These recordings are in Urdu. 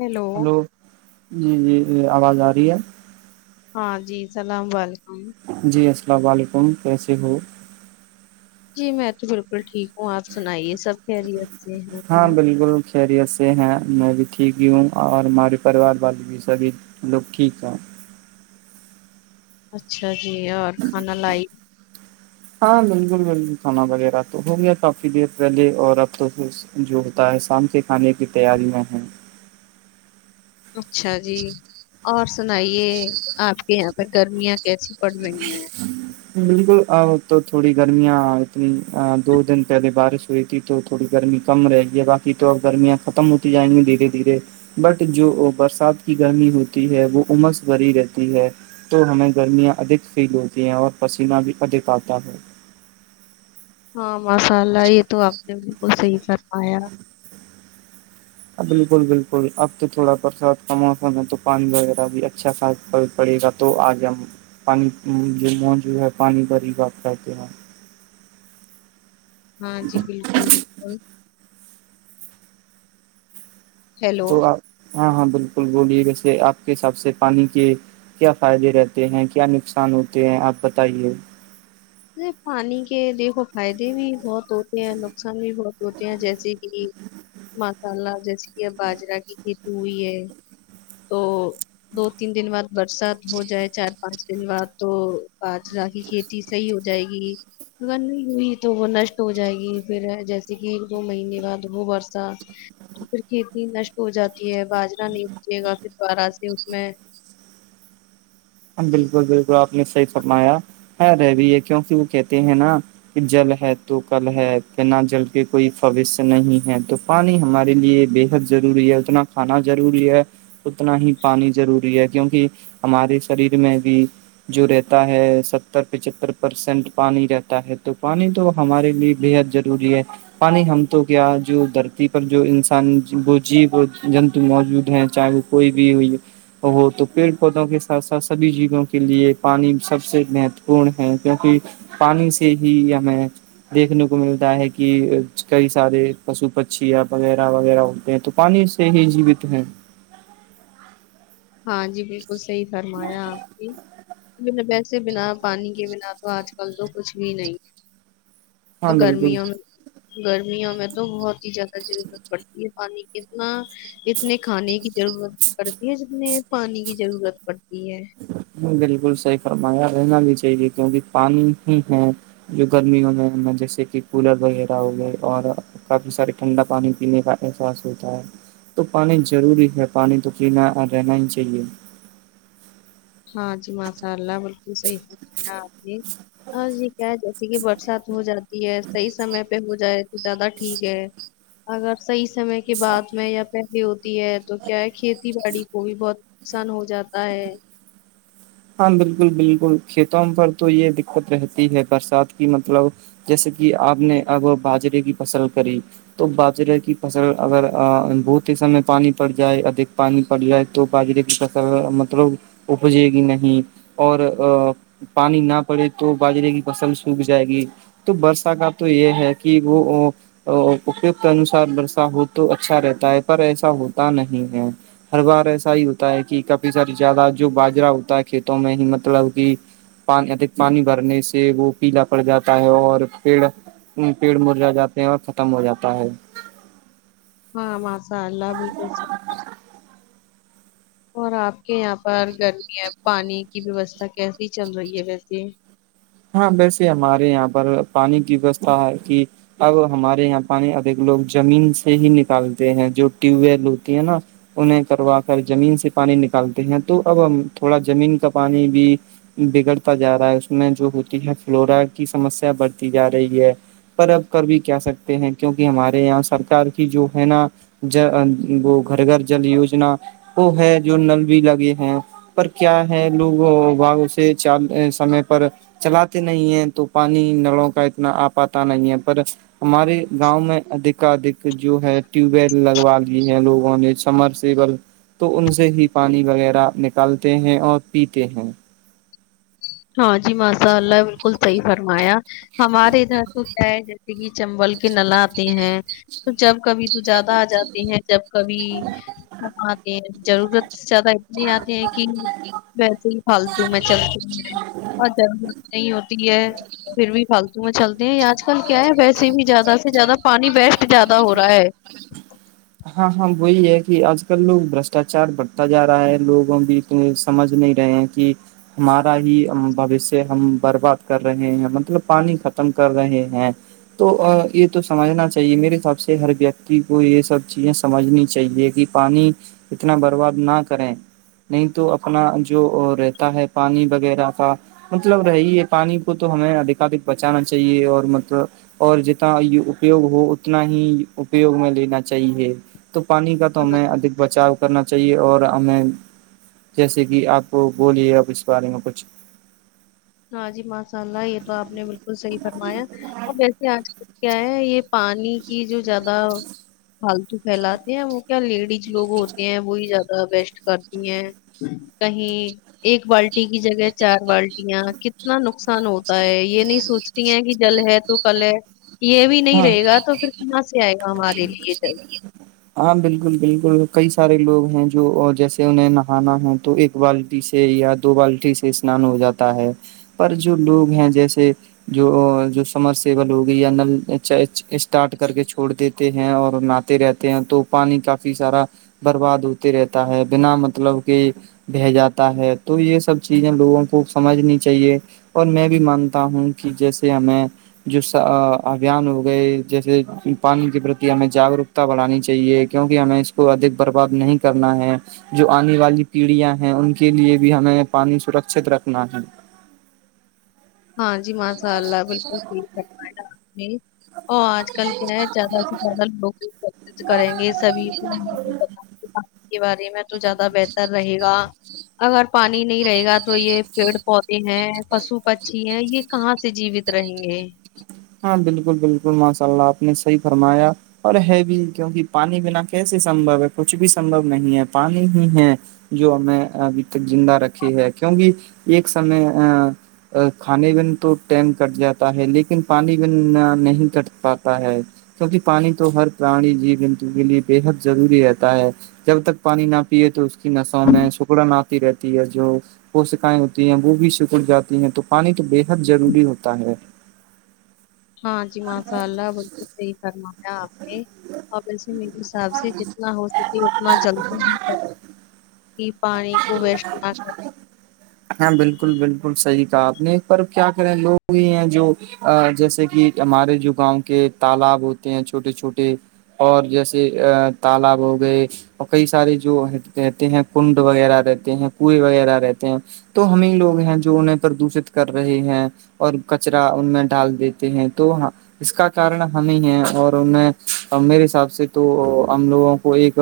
ہیلو ہلو جی جی یہ آواز آ رہی ہے ہاں جی اللام و علیکم جی السلام علیکم کیسے ہو؟ جی میں تو بالکل ٹھیک ہوں آپ سنائیے سب خیریت سے ہے ہاں کیا بالکل خیریت سے ہیں میں بھی ٹھیک ہی ہوں اور ہمارے پریوار والے بھی سبھی لوگ ٹھیک ہیں اچھا جی اور کھانا لائی ہاں بالکل بالکل کھانا وغیرہ تو ہو گیا کافی دیر پہلے اور اب تو جو ہوتا ہے شام کے کھانے کی تیاری میں ہے اچھا جی اور سنائیے آپ کے یہاں پہ گرمیاں کیسی پڑ رہی ہیں بالکل ا تو تھوڑی گرمیاں اتنی دو دن پہلے بارش ہوئی تھی تو تھوڑی گرمی کم رہے گی باقی تو ا گرمیاں ختم ہوتی جائیں گی دھیرے دھیرے بٹ جو برسات کی گرمی ہوتی ہے وہ عمس بری رہتی ہے تو ہمیں گرمیاں ادھک فیل ہوتی ہیں اور پسینہ بھی ادھک آتا ہو ہاں مسالءلہ یہ تو آپ نے بالکل صحی فرمایا بالکل بالکل اب تو تھوڑا برسات کا موسم ہے تو پانی وغیرہ بھی اچھا خا پڑے گا تو آج ہم پانی موجو ہے پانی پر ہی بات کہتے ہیں ہاں جی بالکل بالکل ہیلو تو آپ ہاں ہاں بالکل بولیے ویسے آپ کے حساب سے پانی کے کیا فائدے رہتے ہیں کیا نقصان ہوتے ہیں آپ بتائیے پانی کے دیکھو فائدے بھی بہت تو ہوتے ہیں نقصان بھی بہت ہوتے ہیں جیسے کہ مسالہ جیسے کہ اب باجرا کی کھیتی ہوئی ہے تو دو تین دن بعد برسات ہو جائے چار پانچ دن بعد تو باجرا کی کھیتی صحیح ہو جائے گی اگر نہیں ہوئی تو وہ نشٹ ہو جائے گی پھر جیسے کہ دو مہینے بعد وہ برسہ تو پھر کھیتی نشٹ ہو جاتی ہے باجرا نہیں پچے گا پھر دوارہ سے اس میں ہ بالکل بالکلپ سے کمایا ہے رہ بھی ہے کیونکہ وہ کہتے ہیں نا کہ جل ہے تو کل ہے کہ نہ جل کے کوئی فوش نہیں ہے تو پانی ہمارے لیے بے حد ضروری ہے اتنا کھانا ضروری ہے اتنا ہی پانی ضروری ہے کیونکہ ہمارے شر میں بھی جو رہتا ہے ستر پچتر پرسینٹ پانی رہتا ہے تو پانی تو ہمارے لیے بےحد ضروری ہے پانی ہم تو کیا جو دھرتی پر جو انسان وہ جی جنتو موجود ہیں چاہے وہ کوئی بھی ہو ہو تو پیڑ پودوں کے س سبھی جیووں کے لیے پانی سب سے مہتوپورن ہے کیونکہ پانی سے ہی ہمیں دیکھنے کو ملتا ہے کہ کئی سارے پشو پھیا وغیرہ وغیرہ ہوتے ہیں تو پانی سے ہی جیوت ہیں ہاں جی بالکل صحی فرمایا آپ کی اس سے بنا پانی کے بنا تو آج کل تو کچھ بھی نہیں ہاں اور بالکل گرمیوں میں گرمیوں میں تو بہت ہی زیادہ ضرورت پڑتی ہے پانی کی اتنا اتنے کھانے کی ضرورت پڑتی ہے میں پانی کی ضرورت پڑتی ہے بالکل صحیح فرمایا رہنا بھی چاہیے کیونکہ پانی ہی ہے جو گرمیوں میں جیسے کہ کولر وغیرہ ہو گئے اور کافی سارے ٹھنڈا پانی پینے کا احساس ہوتا ہے تو پانی ضروری ہے پانی تو پینا رہنا ہی چاہیے ہاں جی ماشاء اللہ بالکل صحیح فک ہے آپ نے اور یہ کیا ہے جیسے کہ برسات ہو جاتی ہے صحیح سمے پہ ہو جائے تو زیادہ ٹھیک ہے اگر صحیح سمے کی بعات میں یا پہلے ہوتی ہے تو کیا ہے کھیتی باڑی کو بھی بہت نقصان ہو جاتا ہے ہاں بالکل بالکل کھیتوں پر تو یہ دقت رہتی ہے برسات کی مطلب جیسے کہ آپ نے اب باجرے کی فصل کری تو باجرے کی فصل اگر بہت ہی سمے پانی پڑ جائے ادھک پانی پڑ جائے تو باجرے کی فصل مطلب اجے گی نہیں اور پانی نہ پڑے تو باجرے کی فصل سوکھ جائے گی تو برسا کا تو یہ ہے کہ وہ اپوگ کے انوسار برسا ہو تو اچھا رہتا ہے پر ایسا ہوتا نہیں ہے ہر بار ایسا ہی ہوتا ہے کہ کبھی س زیادہ جو باجرا ہوتا ہے کھیتوں میں ہی مطلب کہ پ اھک پانی بھرنے سے وہ پیلا پڑ جاتا ہے اور پیڑ پیڑ مرجا جاتے ہیں اور ختم ہو جاتا ہے ہاں ااء اللہ بالکلح اور آپ کے یہاں پر گرمی پانی کی ویوستھا کیسی چل رہی ہے ویسے ہاں ویسے ہمارے یہاں پر پانی کی ویوستھا ہے کہ اب ہمارے یہاں پانی ادھک لوگ زمین سے ہی نکالتے ہیں جو ٹیوب ویل ہوتی ہے نا انہیں کروا کر زمین سے پانی نکالتے ہیں تو اب ہم تھوڑا زمین کا پانی بھی بگڑتا جا رہا ہے اس میں ہوتی ہے فلورا کی سمسیا بڑھتی جا رہی ہے پر اب ک بھی کیا سکتے ہیں کیونکہ ہمارے یہاں سرک کی جو ہے نا وہ گھر گھر جل یوجنا وہ ہے جو نل بھی لگے ہیں پر کیا ہے لوگ سے چال سمے پر چلاتے نہیں ہے تو پانی نلوں کا اتنا آ پاتا نہیں ہے پر ہمارے گاؤں میں ادھک ادھک جو ہے ٹیوب ویل لگوا لی ہے لوگوں نے سمرسیل تو ان سے ہی پانی وغیرہ نکالتے ہیں اور پیتے ہیں ہاں جی ماشاء اللہ بالکل صحیح فرمایا ہمارے ادھر تو کیا ہے سگی چمبل کہ نل آتے ہیں تو جب کبھی تو زیادہ آ جاتے ہیں جب کبھی کم آتے ہیں ضرورت زیادہ اتنے آتے ہیں کہ ویسے ہی فالتو میں چلتی ہیں اور ضرورت نہیں ہوتی ہے پھر بھی فالتو میں چل نہیں آج کل کیا ہے ویسے بھی زیادہ سے زیادہ پانی بیسٹ زیادہ ہو رہا ہے ہاں ہاں وہی ہے کہ آج کل لوگ برشٹاچار بڑھتا جا رہا ہے لوگوں بھی تو سمجھ نہیں رہے ہیں کہ ہمارا ہی بوشیہ ہم برباد کر رہے ہیں مطلب پانی ختم کر رہے ہیں تو یہ تو سمجھنا چاہیے میرے حساب سے ہر ویکتی کو یہ سب چیزیں سمجھنی چاہیے کہ پانی اتنا برباد نہ کریں نہیں تو اپنا جو رہتا ہے پانی وغیرہ کا مطلب رہ ہیے پانی کو تو ہمیں ادھکاادھک بچانا چاہیے اور مطلب اور جتنا یہ اپیوگ ہو اتنا ہی اپیوگ میں لینا چاہیے تو پانی کا تو ہم ادک بچاؤ کرنا چاہیے اور ہمیں جیسے کہ آپ کو بولیے اب اس بارے میں کچھ ہاں جی ماشاء اللہ یہ تو آپ نے بالکل صحیح فرمایا اور ویسے آج کل کیا ہے یہ پانی کی جو زیادہ پالتو پھیلاتے ہیں وہ کیا لیڈیز لوگ ہوتے ہیں وہی زیادہ بیسٹ کرتی ہیں کہیں ایک بالٹی کی جگہ چار بالٹیاں کتنا نقصان ہوتا ہے یہ نہیں سوچتی ہیں کہ جل ہے تو کل ہے یہ بھی نہیں ہاں رہے گا تو پھر کہاں سے آئے گا ہمارے لیے جل ہاں بالکل بالکل ک سارے لوگ ہیں جو جیسے انہیں نہانا ہے تو ایک بالٹی سے یا دو بالٹی سے اسنان ہو جاتا ہے پر جو لوگ ہیں جیسے جو جو سمر سیبل ہوگی یا نل اسٹارٹ کر کے چھوڑ دیتے ہیں اور نہاتے رہتے ہیں تو پانی کافی سارا برباد ہوتے رہتا ہے بنا مطلب کہ ب جاتا ہے تو یہ سب چیزیں لوگوں کو سمجھنی چاہیے اور میں بھی مانتا ہوں کہ جیسے ہمیں جو جان ہو گئے جیسے پانی کے پرتی ہمیں جاگروکتا بڑھانی چاہیے کیونکہ ہمیں اس کو ادھک برباد نہیں کرنا ہے جو آنے والی پیڑیاں ہیں ان کے لیے بھی ہمیں پانی سرکچت رکھنا ہے ہاں جی ماشاء اللہ بالکل ٹھیک کرنا اور آج کل کیا ہے زیادہ سے زیادہ لوگ کریں گے سبھی کو بارے میں تو زیادہ بہتر رہے گا اگر پانی نہیں رہے گا تو یہ پیڑ پودے ہیں پشو پ ہے یہ کہاں سے جیوت رہا رہیں گے ہاں بالکل بالکل ماشاء اللہ آپ نے صحیح فرمایا اور ہے بھی کیونکہ پانی بنا کیسے سمبھو ہے کچھ بھی سمبو نہیں ہے پانی ہی ہے جو ہمیں ابھی تک زندہ رکھی ہے کیونکہ ایک سمے کھانے میں تو ٹائم کٹ جاتا ہے لیکن پانی نہیں کٹ پاتا ہے کیونکہ پانی تو ہر پرانی جی جنتو کے لیے بےحد ضروری رہتا ہے جب تک پانی نہ پیے تو سو میں ہے شکر ناتھ رہتی ہے جو پوشکیں ہوتی ہیں وہ بھی سکڑ جاتی ہیں تو پانی تو بےحد ضروری ہوتا ہے ہاں جی ماساء اللہ بالکل صحیح کررنا آپ نے اور وسے میرے حساب سے جتنا ہو سکے اتنا جلد ہاں بالکل بالکل صحی اپنے ایک پر کیا کرے لوگ بھی ہیں جو جیسے کہ ہمارے جو گاؤں کے تالاب ہوتے ہیں چھوٹے چھوٹے اور جیسے تالاب ہو گئے اور کئی سارے جو کہتے ہیں کنڈ وغیرہ رہتے ہیں کئے وغیرہ رہتے ہیں تو ہم ہی لوگ ہیں جو انہیں پردوشت کر رہے ہیں اور کچرا ان میں ڈال دیتے ہیں تو اس کا کن ہم ہی ہے اور ان میں میرے حساب سے تو ہم لوگوں کو ایک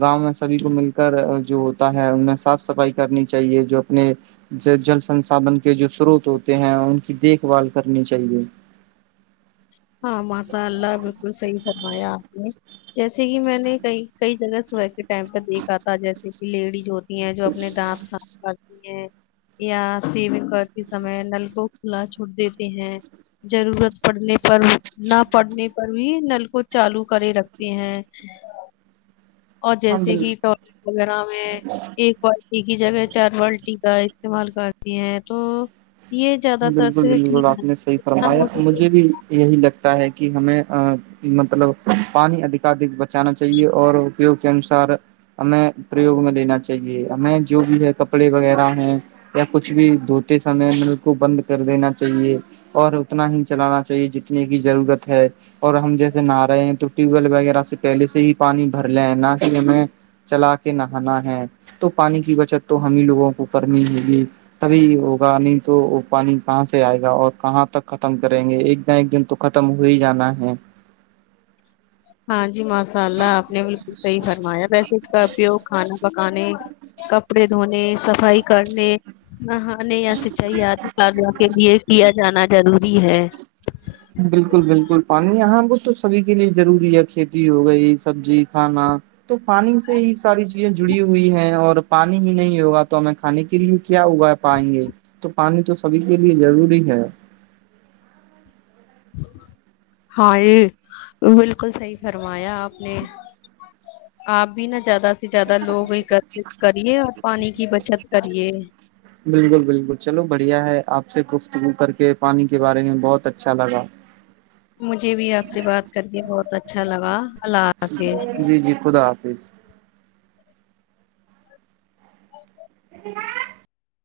گاؤں میں سبھی کو مل کر جو ہوتا ہے ان میں صاف صفائی کرنی چاہیے جو اپنے جل سنسادن کے جو سروت ہوتے ہیں ان کی دیکھ بھال کرنی چاہیے ہاں ماشاء اللہ بالکل صحی فرمایا آپ نے جیسے کہ میں نے کئی کئی جگہ سبح کے ٹائم پہ دیکھا تھا جیسے کہ لیڈیز ہوتی تی ہیں جو اپنے دانت صاف کرتی ہیں یا سیو کرتے سمے نل کو کھلا چھوڑ دیتے ہیں ضرورت پڑنے پر نہ پڑنے پر بھی نل کو چالو کرے رکھتے ہیں اور ہاں جیسے بال کہ ٹوائلٹ وغیرہ میں ایک بالٹی کی جگہ چار بالٹی کا استعمال کرتی ہیں تو یہ زیادہ تر بالکل سے بالکل ٹھیک ہے آپ نے صحیح جتنا فرمایا ہو سکے مجھے بھی یہی لگتا ہے کہ ہمیں مطلب پانی ادھکادھک بچانا چاہیے اور اپیگ کے انسار ہمیں پریوگ میں لینا چاہیے ہمیں جو بھی ہے کپڑے وغیرہ ہے یا کچھ بھی دھوتے سمے مطل کو بند کر دینا چاہیے اور اتنا ہی چلانا چاہیے جتنے کی ضرورت ہے اور ہم جیسے نہا رہے ہیں تو ٹیوب ویل وغیرہ سے پہلے سے ہی پانی بھر لے نہ ہی ہمیں چلا کے نہانا ہے تو پانی کی بچت تو ہمیں لوگوں کو کرنی ہوگی تبھی ہوگا نہیں تو وہ پانی کہاں سے آئے گا اور کہاں تک ختم کریں گے ایک د ایک دن تو ختم ہو ہی جانا ہے ہاں جی ماساء اللہ آپ نے بالکل صحیح فرمایا ویسے اس کا اپیوگ کھانا پکانے کپڑے دھونے صفائی کرنے ہ ان یا سچائییاد کاروں کے لیے کیا جانا ضروری جی ہے بالکل بالکل پانی یہاں تو سبھی کے لیے ضروری ہے کھیتی ہو گئی سبزی کھانا تو پانی سے ہی ساری چیزیں جڑی ہوئی ہیں اور پانی ہی نہیں ہوگا تو ہمیں کھانے کے لیے کیا اگا پائیں گے تو پانی تو سبھی کے لیے ضروری ہے ہاں یہ بالکل صحیح فرمایا آپ نے آپ بھی نا زیادہ [unintelligible] س سے زیادہ لوگ ایکت کریے اور پانی کی بچت کریے سب سے گفتگو کر کے پانی کے بارے میں بہت اچھا لگا و [inaudible] جی جی خدا حافظ اچ [unintelligible]